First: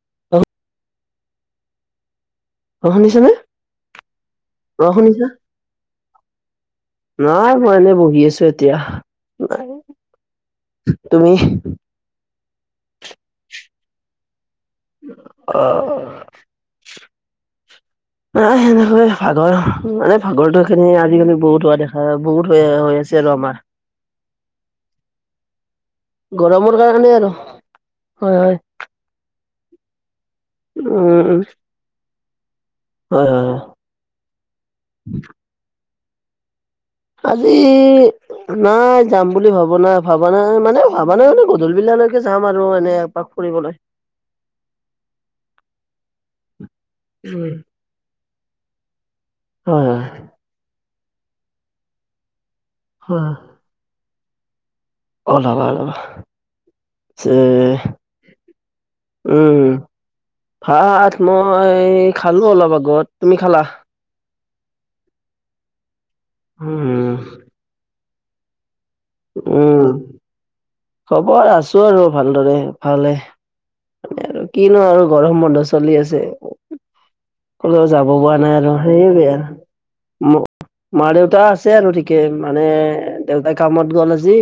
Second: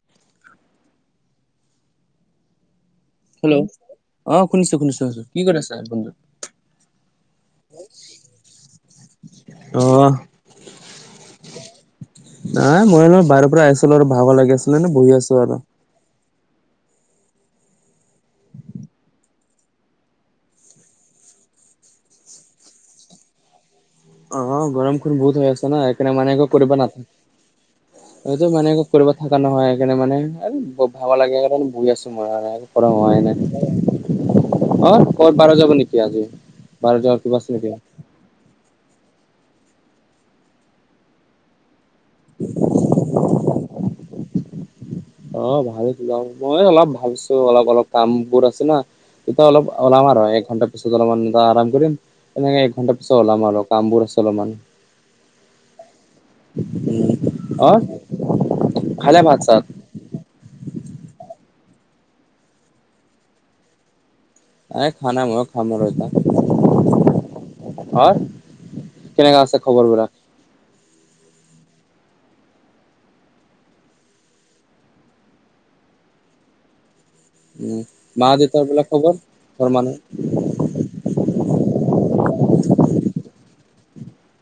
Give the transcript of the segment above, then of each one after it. [unintelligible] অ শুনিছা নে! হেল্লো' অ শুনিছো শুনিছো শুনিছো কি কৰি আছা বন্ধু,? নাই মই এনেই বহি আছো এতিয়া নাই। অ তুমি। নাই মই অলপ বাহিৰৰ পৰা আহিছিলো আৰু ভাগৰ লাগি আছিলে নে বহি আছো আৰু। অ। এ সেনেকয়ে ভাগৰ মানে ভাগৰ তো এইখিনি আজিকালি বহুত হোৱা দেখা বহুত হৈ আছে। চেৰমা। অ গৰম খন বহুত হৈ আছে ন সেইকাৰণে মানে একো কৰিব গৰমৰ নাথ। কাৰণে আৰু হয় এইটো হয় মানে কৰিব থাকা নহয় এইকাণে মানে ভাগৰ উম লাগে উম কাৰণ বহি আছো। মৰাই হয় নাই হয় হয় [unintelligible] অ ক'ত বাৰ যাব নেকি আজি। বাহিৰত যোৱাৰ কিবা আছে আজি নেকি? নাই যাম বুলি ভবা নাই ভবা নাই মানে ভবা গধূলি বিলালৈ যাম আৰু এনে এপাক ফুৰিবলৈ। অ ভাবিছো মই অলপ ভাবিছো উম অলপ অলপ কাম বহুত আছে না। এতিয়া অলপ হয় হয় ওলাম আৰু এক ঘণ্টাৰ পিছত অলপমান আৰাম কৰিম এনেকে এক ঘণ্টাৰ পিছত ওলাম আৰু। কামবোৰ আছে অলমান। অলাবা আৰু উম চে অ খালে ভাত চাত উম। ভাত মই খালো অলপ আগত তুমি খালা। এ খোৱা নাই মইয়ো খাম আৰু এদিনা। [unintelligible] ওম। হা কেনেকুৱা আছে উম। খবৰ বিলাক। খবৰ আছো আৰু ভালদৰে ভালে এ আৰু কিনো আৰু গৰম বন্ধ চলি আছে। কলো উম যাব মা পৰা নাই দেউতাৰ আৰু বিলাক সেই খবৰ ঘৰ মানুহ বেয়া ম। মা দেউতা আছে আৰু ঠিকে মানে দেউতা কামত গল আজি।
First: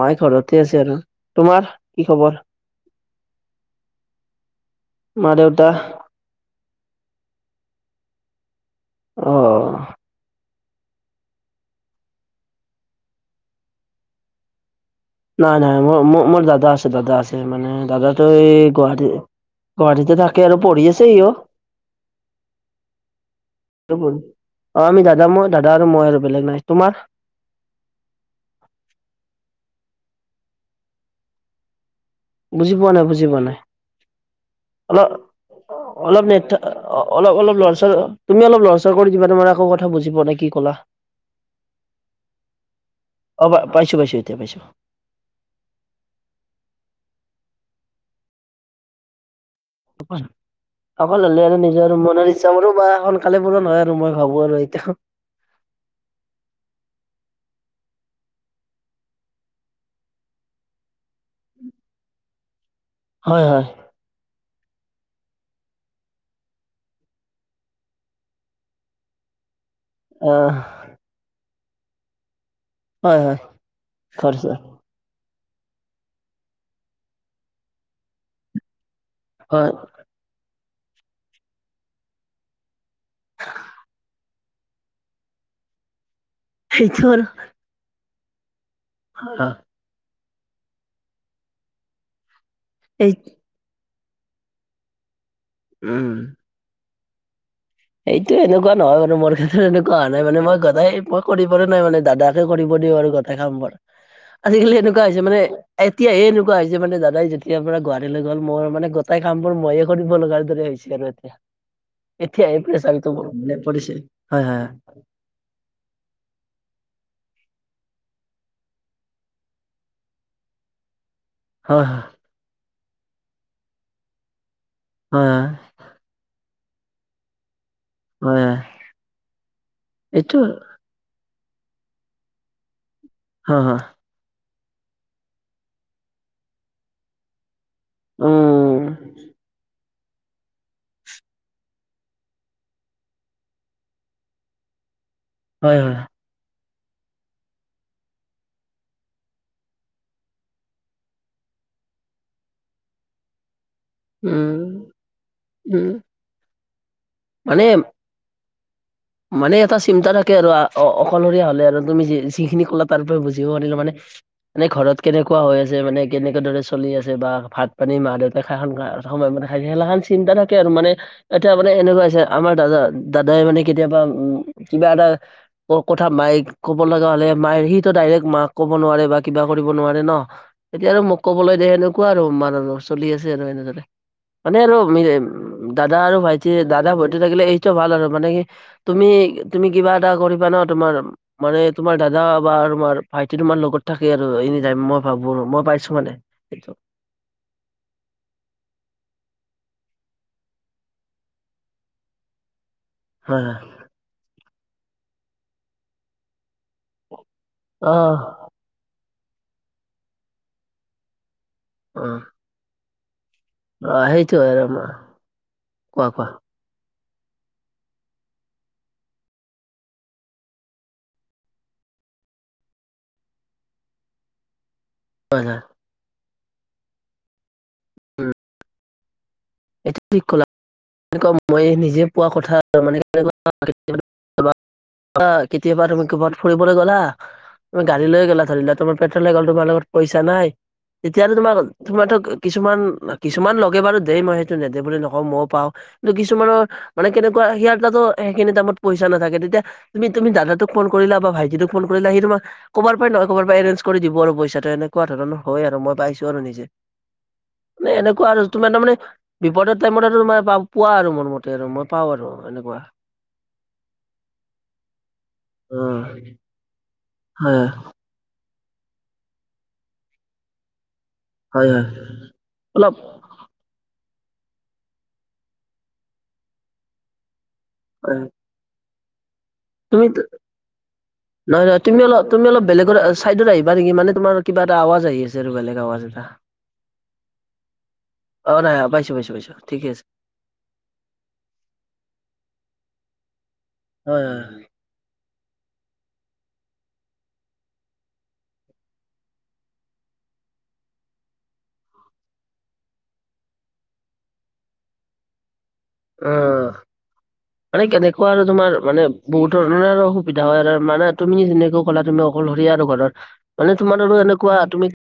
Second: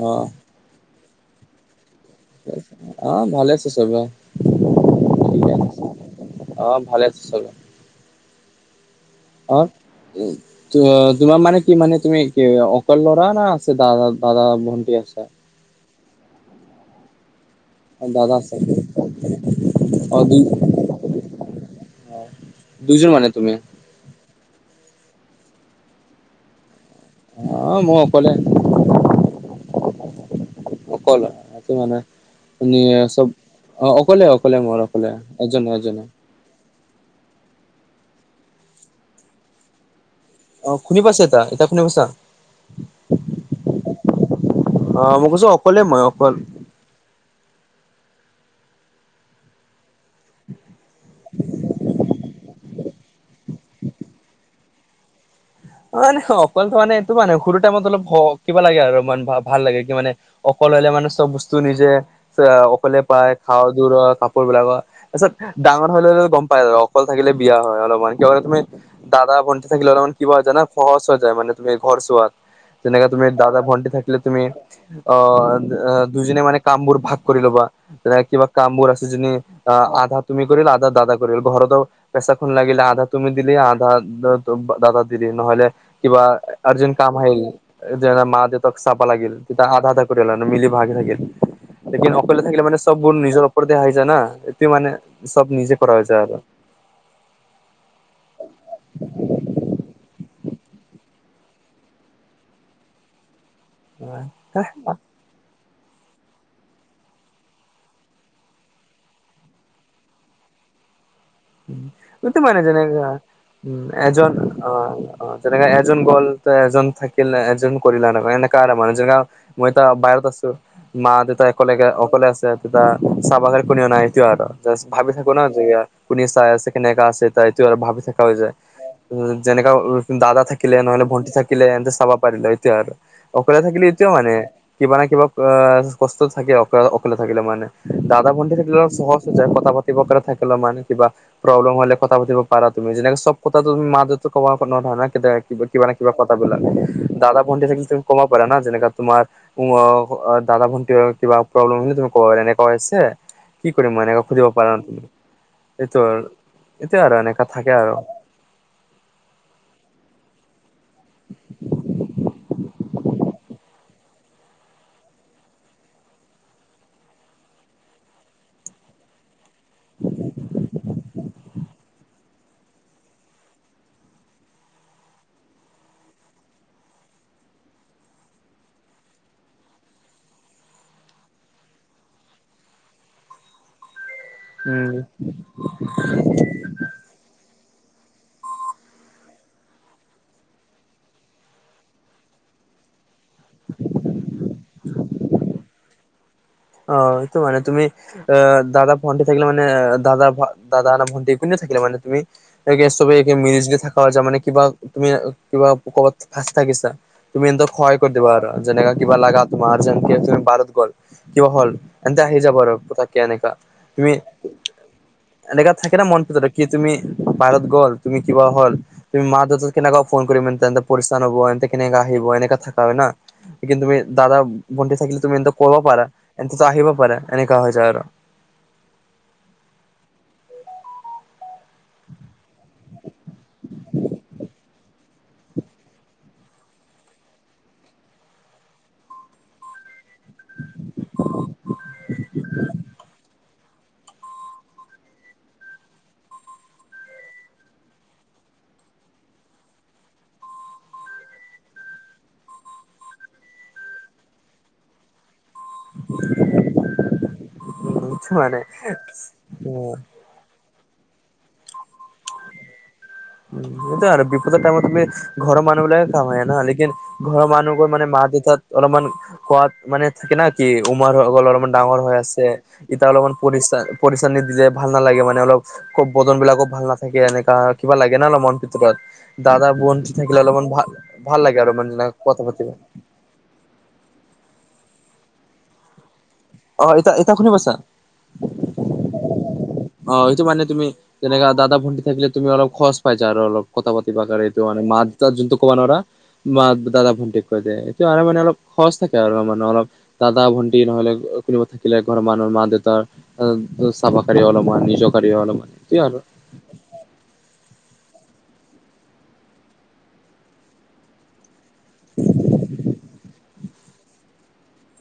অ মায়ে ঘৰতে আছে আৰু তোমাৰ কি খবৰ অ ভালে আছে চবে মা ঠিকে দেউতা আছে অ ভালে আছে চবে। অ উম। তোৱা তোমাৰ মানে কি মানে তুমি কি অকল ল'ৰা না আছে দাদা দাদা ভন্টি আছে। নাই নাই মই মো মোৰ দাদা আছে দাদা আছে মানে দাদা দাদটোই আছে গুৱাহাটী গুৱাহাটীতে অ দুই থাকে আৰু পঢ়ি আছে ইউ। দুইজন মানে তুমি। অ আমি দাদা মই দাদা আৰু মই আৰু বেলেগ নাই তোমাৰ। অ মই অকলে অকলে আছোঁ মানে বুজি পোৱা সোনিয়ে নাই বুজি চব, পোৱা নাই। অ অকলে অকলে মোৰ অকলে এজনে এজনে অ অলপ অলপ লৰচৰ তুমি অলপ লৰচৰ কৰি দিবা তোমাৰ আকৌ কথা কথা বুজি পোৱা নাই কি অ কলা, শুনি পাইছে এতিয়া এতিয়া শুনি পাইছা অ পাইছো পাইছো এতিয়া পাইছো অ মই কৈছো অকলে মই অকল অকলে হলে আৰু নিজৰ মনৰ ইচ্ছ মোৰো বা এখন কাইলে পৰৌ নহ‌য় আৰু মই ভাবো আৰু এতিয়া অ অকলো মানে এইটো মানে সৰু টাইমত অলপ ভ কিবা লাগে আৰু মান ভাল লাগে কি মানে অকল হলে মানে চব বস্তু নিজে অকলে পায় হয় হয় খাওঁ দুৰৰ কা পোৰ বিলাকৰ তাৰ পিছত ডাঙৰ হলে গম পাই আৰু অকল থাকিলে বিয়া হয় অলপমান কিয় কাৰণ তুমি দাদা ভন্তি থাকিলে অলমান কিবা হৈ আহ যানা সহজ হৈ যায় মানে তুমি ঘৰ চুৱাত যেনেকে হয় তুমি হয় দাদা ভণ্টি থাকিল তুমি খৰচা অ দুইজনে মানে কাম বোৰ ভাগ কৰি ল'বা যেনেকে কিবা কামবোৰ আছে যিনি হয় আধা তুমি কৰিলে আধা দাদা কৰিলে ঘৰত আৰু পেচাখন লাগিলে আধা তুমি দিলি আধা দাদা দিলি নহলে কিবা আৰ্জেণ্ট সেইটো কাম আৰু আহিল যে মাক-দেউতাক চাবা লাগিল তেতিয়া আধা আধা মিলি ভাগি থাকিল লেকিন অকলে থাকিলে মানে এই চববোৰ নিজৰ আহি যায় না ইটো মানে চব নিজে কৰা হৈ উম যায় আৰু। এইটো এনেকুৱা নহয় মানু মোৰ ক্ষেত্ৰত এনেকুৱা হা নাই মান মই গাই মই কৰিবলৈ নাই মানে দাদাকে কৰিব দিও আৰু ঘত এঘাম্বৰ আজিকালি এনেকুৱা হৈছে মানে এতিয়ে এনেকুৱা হৈছে মানে দাদাই যেতিয়াৰ পৰা গুৱাহাটীলৈ গ'ল মোৰ মানে গোটেই কাম বোৰ মইয়ে কৰিব লগাৰ দৰে হৈছে। সেইটো এতিয়া [unintelligible] উম, সটো এতিয়াহে মানে যেনেক প্ৰেছাৰটো মোৰ মানে উম, পৰিছে। এজন হয় হয় অ', অ', যেনেকা এজন গ'ল এজন থাকিলে এজন কৰিলা এনে এনেককা আৰু মানে যেনে মই ত বাহিৰত আছো মা দেউতা হয় অকলেকে হয় অকলে আছে তেতিয়া চাহাবাগে কোনেও নাই এইটোৱে আৰু জাষ্ট ভাবি হয় থাকো ন যেয়া কুনি চাই আছে কেনে আছে তাই তো আৰু ভাবিছ থা হৈ হয় হয় যায় হয় যেনেকা এইটো দাদা থাকিলে নহলে ভন্টি থাকিলে এন্ত চাবা পাৰিলে এটোয়া আৰু। অকলে হয় হয় থাকিলে এতিয়াও মানে কিবা না কিবা অ, কষ্ট থাকে অক - অকলে থাকিলে মানে। দাদা ভণ্টি থাকিলে উম অলপ সহজ হৈ যায় কথা পাতিবকে থাকিলে মানে কিবা প্ৰব্লেম হলে কথা পাতিব পাৰা তুমি যেনেকে চব কথা মা দেউতো ক'ব নোৱাৰা ন। [unintelligible] হয় কিবা ন হয় কিবা কথা ব নে দাদা ভণ্টি থাকিলে কব পাৰা না যেনেকা তোমাৰ উম, দাদা ভণ্টি কিবা প্ৰব্লেম তুমি কব পাৰা, এনেকা হৈছে। কি কৰিম ম এনেক সুধিব উম পাৰা তুমি উম এইটো আৰু এইটো আৰু এনেক মানে মানে এটা চিন্তা থাকে আৰু অকলশৰীয়া হ'লে আৰু তুমি যিখিনি কলা তাৰ পৰা বুজিব পাৰিলো মানে মানে ঘৰত কেনেকুৱা হৈ আছে মানে কেনেকে দৰে চলি আছে বা ভাত পানী মাহত খা-খা সময় মানে খেলা খন চিন্তা থাকে আৰু মানে এতিয়া মানে এনেকুৱা আমাৰ দাদা - দাদাই মানে কেতিয়াবা উম কিবা এটা অ, কথা মায়ে ক'ব লগা হ'লে মায় সিটো ডাইৰেক্ট মাক ক'ব নোৱাৰে বা কিবা কৰিব নোৱাৰে ন। এতিয়া আৰু মোক ক'বলৈ দে সেনেকুৱা আৰু চলি আছে আৰু এনেদৰে। মানে আৰু উম। দাদা আৰু ভাইটি দাদা ভাইটি থাকিলে এইটো ভাল আৰু মানে কি। তুমি - তুমি কিবা এটা কৰিবা ন তোমাৰ মানে তোমাৰ দাদা বা তোমাৰ ভাইটি তোমাৰ লগত থাকে আৰু এনে ম মই ভাবো মই পাইছো মানে। স চ [unintelligible] অ, সেইটো মানে তুমি আহ দাদা ভণ্টি থাকিলে মান দাদা - দাদা ভণ্টি কনে থাকিলে মানে তুমি ত এ হয় [unintelligible] হয় মিলিজ দ থাকা হৈ যায় মে কিবা তুমি কিবা কবাত ভাজ থাকিছা। তুমি এন্তক অ সহায় কৰি দিবা আৰু যেনকা কিবা লাগা তোমাৰ যেন তুমি বাৰত গল কিবা হল অ এন্তে আহি যাব আৰু কথাকে এনেকা অ তুমি সেইটোৱে আৰু আমাৰ। এনেকা থাকিলা কোৱা মন কোৱা পিত কি তুমি বাৰত গ'ল তুমি কিবা হ'ল। তুমি মা - দেউতাক কেনেকা ফোন কৰিমন্ত এন্তে পৰিস্থান হব এন্তে কেনেকাে আহিব এনেকা থাকা হয় ন। কিন্তু তুমি দাদা ভণ্টি থাকিলে তুমি হয় এন্তক হয় কব পাৰা এহেতোটো আহিব পাৰা এনেকা হৈ যায় আৰু। উম, এইটো ঠিক কলা। এনেকুৱা মই নিজে পোৱা কথা মানে অ, কেতিয়াবা তুমি ক'বাত ফুৰিবলৈ গলা। গাড়ী লৈ গলা ধৰি লোৱা তোমাৰ পেট্ৰল শেষ হল তোমাৰ লগত পইচা নাই তেতিয়া আৰু তোমাক তোমাৰটো কিছুমান কিছুমান লগে বাৰু দেই মই নেদে বুলি নকও ময়ও পাও। কি কিছুমানৰ মানে কেনেকুৱা সেয়া তাতো সেইখিনি দামত পইচা নাথাকে তেতিয়া তুমি - তুমি দাদাটোক ফোন কৰিলা বা ভাইটিটোক ফোন কৰিলা সি তোমাক ক'বাৰ পৰা নহয় ক'ব পৰা এৰেঞ্জ কৰি দিব আৰু পইচাটো এনেকুৱা ধৰণৰ হয় আৰু মই পাইছো আৰু নিজে। এনেকুৱা আৰু মানে তোমাৰ তাৰমানে বিপদ টাইমত তোমাৰ প পোৱা আৰু মোৰ মতে আৰু মই পাওঁ আৰু এনেকুৱা। উম সেইটোৱে আৰু বিপদৰ টাইমত তুমি ঘৰ অ মানুহ বিলাকে কাম আহে ন লেকিন ঘৰৰ হয় মানুহ গৈ মানে মা - দেউতাত অলপমান খোৱাদ মানে থাকে না কি উমাৰ কলৰ হয় অলপমান ডাঙৰ হয় হৈ আছে অলপ এতিয়া অলপমান পৰিচা পৰিচানিত দিলে ভাল নালাগে মানে অলপ ক বজন বিলাকো ভাল নাথাকে এনেকা। কিবা লাগে হয়। ন অলপ মন ভিতৰত। দাদা বোন তুমি থাকিলে অলপ মান ভা - ভাল লাগে নহয় আৰু নহয় তুমি মানে অলপ কথা তুমি অলপ পাতিব। বেলেগৰ চাইডত আহিবা নেকি মানে তোমাৰ কিবা এটা আৱাজ আহি আছে আৰু বেলেগ আৱাজ এটা। অ এতা এতিয়া শুনি পাইছা? অঁ নাই, পাইছোঁ পাইছোঁ পাইছোঁ পাইছোঁ ঠিক আছে। অ সেইটো মানে তুমি যেনেকা দাদা, ভণ্টি থাকিলে তুমি অলপ খৰচ পাই যা অলপ কথা পাতিব হয় কাৰণে হয় সেইটো মানে। মা, দেউতাক যোনটো কব নোৱাৰা মা, দাদা ভণ্টিক কৈ দে, এইটো আৰু মানে অলপ সহজ থাকে আৰু মানে অলপ। দাদা, ভন্টি নহলে কোনোবা থাকিলে ঘৰৰ মানুহৰ মা - দেউতাৰ চাব পাৰি অলপ বা নিজৰ কাৰ অলপমান সেইয়াই আ মানে কেনেকুৱা আৰু তোমাৰ মানে বহুত ধৰণৰ আৰু অসুবিধা হয় আৰু মানে তুমি যেনেকুৱা কলা তুমি অ অকলশৰীয়া আৰু ঘৰৰ মানে তোমাৰ আৰু এনেকুৱা তুমি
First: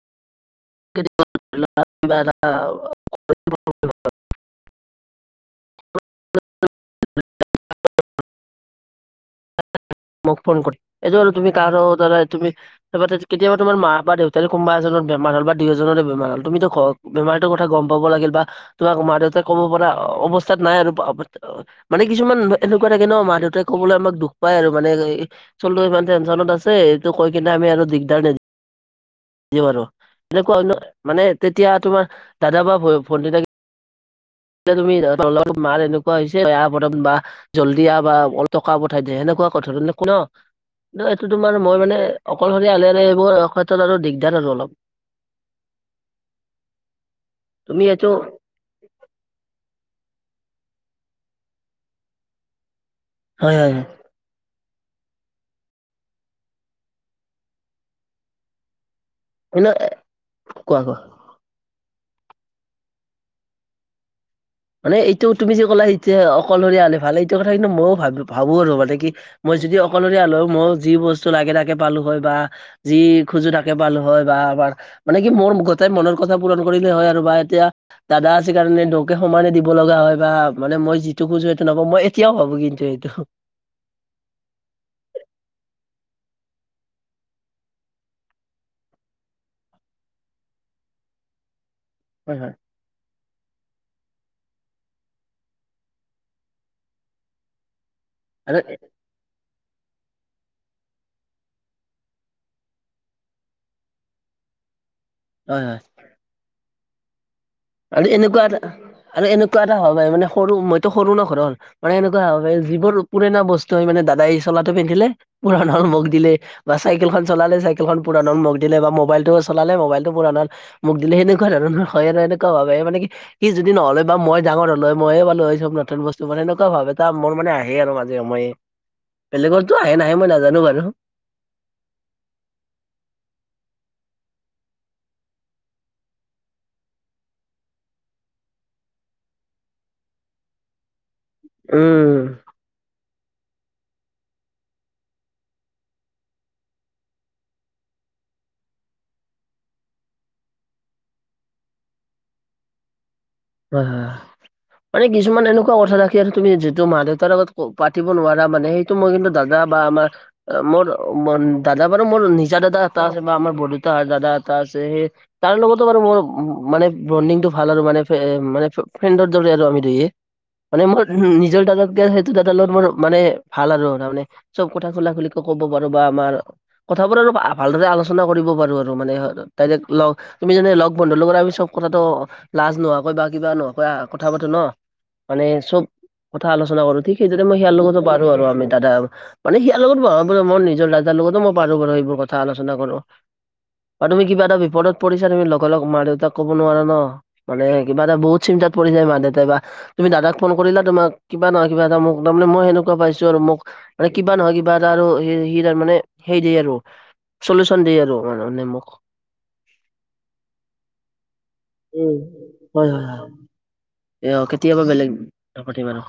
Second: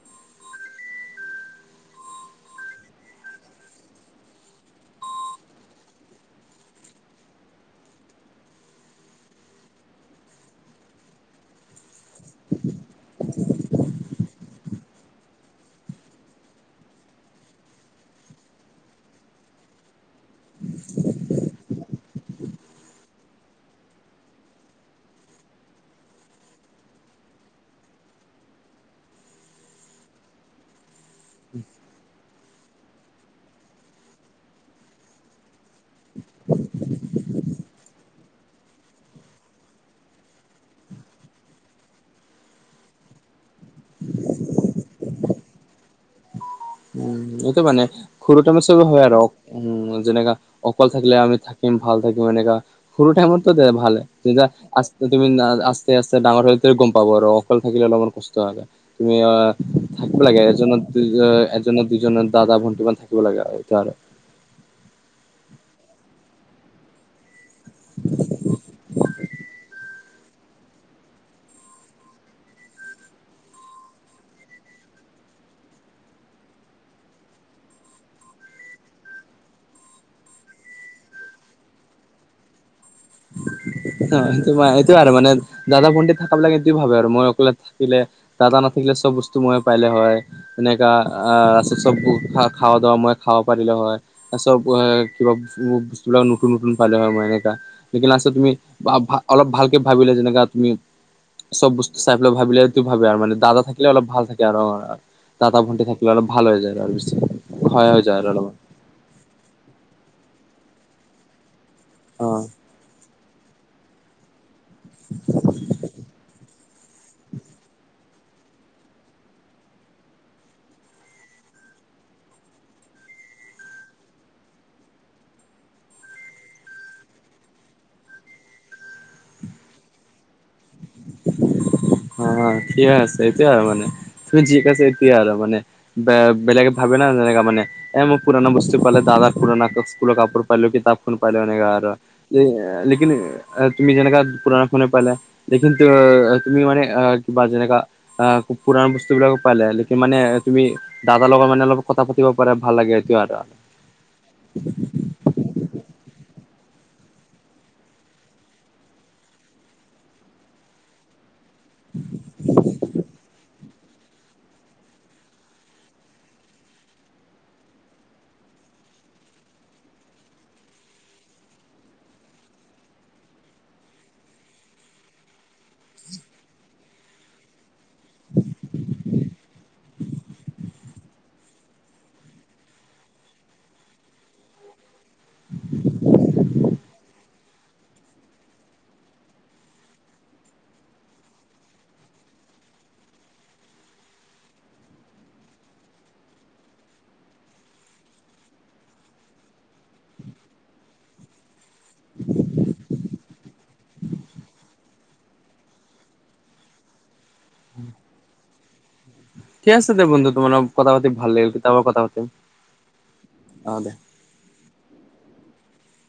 [unintelligible] [unintelligible] অ [inaudible] [unintelligible] [inaudible] মোক ফোন কৰি এইটো আৰু তুমি কাৰো দ্বাৰা তুমি তল তে কেতিয়াবা তোমাৰ মা বা দেউতাৰে কোনোবা এজনৰ বেমাৰ হ'ল বা দুয়ো জনৰে বেমাৰ হল তুমিতো ঘৰ বেমাৰটোৰ কথা গম পাব লাগিল বা তোমাক মা - দেউতাক ক'ব পৰা অৱস্থাত নাই আৰু পা পাছে আও মানে কিছুমান এনেকুৱা থাকে ন মা - দেউতাই ক'বলৈ আমাক দু ও পাই আৰু মানে চলো ইমান টেনশনত আছে এইটো কৈ কিনে আমি আৰু দিগদাৰ দিব পাৰোঁ, তেনেকুৱা মানে তেতিয়া তোমাৰ দাদা বা ভ ভণ্টি থাকি য়া তুমি তলত মাৰ এনেকুৱা হৈছে বেয়া বৰ বা জলডি আহ বা অলপ টকা পঠাই দে সেনেকুৱা কথা বিলাক ন। ন এইটো তোমাৰ মই মানে অকলশৰীয়া হলে আৰু এইবোৰ ক্ষেত্ৰত আৰু দিগদাৰ আৰু অলপ। [unintelligible] উম, এইটো মানে সৰু তমে চব হয় আৰু উম যেনেকা অকল থাকিলে আমি থাকিম ভাল থাকিম এনেকা সৰু টাইমততো হয় দে হয় হয়। ভালে। তেতিয়া আস্তে তুমি আস্তে আস্তে ডাঙৰ হৈলে ত গম পাব আৰু অকলে থাকিলে অলপমান কষ্ট হয়। তুমি অ ন থাকিব লাগে কোৱা এজনত কোৱা ও অ দুজনৰ দাদা ভণ্টি বান থাকিব লাগে আও জানো। মানে এইটো তুমি যে ক'লা এতিয়া অকলশৰীয়া হলে ভালে, এইটো কথা কিন্তু মইও ভাবো ভাবো আৰু মানে কি মই যদি অকলশৰীয়া হলোঁ হয় মই যি বস্তু লাগে তালে পালো হয় বা যি খোজো তাকে পালো হয় বা আমাৰ মানে কি মোৰ সদাই মনৰ কথা পূৰণ কৰিলে হয় আৰু বা এতিয়া দাদা আছে কাৰণে দুয়োকে সমানে দিব লগা হয় বা মানে মই যিটো খুজো সেইটো নাপওঁ মই এতিয়াও ভাবো কিন্তু সেইটো। অ সেইটো মই সেইটোৱে আৰু মানে দাদা, ভণ্টি থাকাবিলাকে এইটোৱে ভাবে আৰু মই অকলে থাকিলে দাদা নাথাকিলে চব বস্তু মই পাইলে হয় এনেকা আহ চব চব হয় খা হয় খাৱ দ মই খাব পাৰিলো হয়, চব কিবা বস্তুবিলাক নতুন - নতুন পালে হয় মই এনেকা। লেকিন আছতে তুমি আৰু ভা ভা অলপ ভালকে ভাবিলে যেনেকা তুমি চব বস্তু চাই পেলাই ভাবিলেটো ভাবে আৰু মানে দাদা থাকিলে অলপ ভাল থাকে আৰু অ। দাদা হয় - হয় ভণ্টি থাকিলে আৰু ভাল হৈ যায় আৰু পিছে। আৰু এনেকুৱা এটা আৰু এনেকুৱা এটা হয় ব মানে সৰু মইতো সৰু ন ঘৰৰ মানে এনেকুৱা অ হব পাই যিবোৰ পুৰণা বস্তু হয় মানে দাদাই চলাটো পিন্ধিলে পুৰনা হল মোক দিলে বা চাইকেলখন চলালে, চাইকেলখন পুৰনা হল মোক দিলে, বা মোবাইলতটো চলালে মোবাইল টো পুৰনা হল মোক দিলে, সেনেকুৱা ধৰণৰ হয়ে আৰু এনেকুৱা ভাবে মানে কি হি যদি নহলে বা মই ডাঙৰ হলোঁ হয় মইয়ে পালোঁ হয় সব নতুন বস্তু মানে এনেকুৱা ভাব এটা মোৰ মানে আহে আৰু মানে মই। বেলেগৰ টো আহে নাহে মই নাজানো বাৰু। অ ঠিকে আছে, এইটোয়ে আৰু মানে [unintelligible] তুমি যি কৈছা এইটোয়োৱে আৰু মানে। ব বেলেগে ভাবে না তেনেকা মানে এ মই পুৰণা বস্তু পালে দাদাৰ পুৰণা স্কুলৰ কাপোৰ পালো, কিতাপ ফোন পাল এনেকা আৰু উম [inaudible] লেকিন তুমি যেনেকা পুৰণা ফোনে পালা কিন্তু তুমি মানে আ বা যেনেকা আহ খুব পুৰনা বস্তু বিলাকো পালে, লেকিণ মানে তুমি দাদা লগৰ মানে অলপ কথা পাতিব পাৰে ভাল লাগে, এইটোৱে আৰু। হয় [inaudible] মানে কিছুমান এনেকুৱা কথা ৰাখি আৰু তুমি যিটো মা দেউতাৰ লগত পাতিব নোৱাৰা মানে সেইটো মই কিন্তু দাদা বা আমাৰ মোৰ দাদা বাৰু মোৰ নিজা দাদা এটা আছে বা আমাৰ ব দাদা এটা আছে সেই তাৰ লগতো বাৰু মোৰ মানে বডিং টো ভাল আৰু মানে মানে ফ্ৰেণ্ডৰ দৰে আৰু আমি দুয়ে। মানে মোৰ নিজৰ দাদাকে সেইটো দাদাৰ লগত মোৰ মানে ভাল আৰু তাৰ মানে চব কথা খোলা খুলি কে ক'ব পাৰো বা আমাৰ কথাবোৰ আৰু ভালদৰে আলো চনা কৰিব পাৰো আৰু মানে, [unintelligible] তুমি যেনে লগ বন্ধুৰ লগত আমি চব কথাটো লাজ নহোৱা কয় বা কিবা নক কথা পাতো ন, মানে চব কথা আলোচনা কৰো ঠিক সেইটোতে মই সেয়াৰ লগতো পাৰো আৰু আমি দাদা মানে সিয়াৰ লগতো ভ মই নিজৰ দাদাৰ লগতো মই পাৰো বাৰু সেইবোৰ কথা আলোচনা কৰো। আৰু তুমি কিবা এটা বিপদত পৰিছা তুমি লগৰ লগ মা দেউতাক ক'ব নোৱাৰা ন, মানে কিবা এটা বহুত চিন্তাত পৰি যায় মা দেউতাই বা, ‌তুমি দাদাক ফোন কৰিলা তোমাক কিবা নহয় কিবা এটা মোক, তাৰমানে মই সেনেকৱা পাইছো আৰু মোক মানে কিবা নহয় কিবা এটা আৰু সি তাৰ মানে হেইৰি দেই আৰু চলিউচন দিয়ে আৰু মানে মোক। ঠিক আছে দে বন্ধু তোমাৰ কথা পাতি ভাল লাগিল, কেতিয়া বা কথা উম পাতিম, হয় হয় হয় অ দে। এ অ কেতিয়াবা বেলেগ, নাপাতিম আৰু।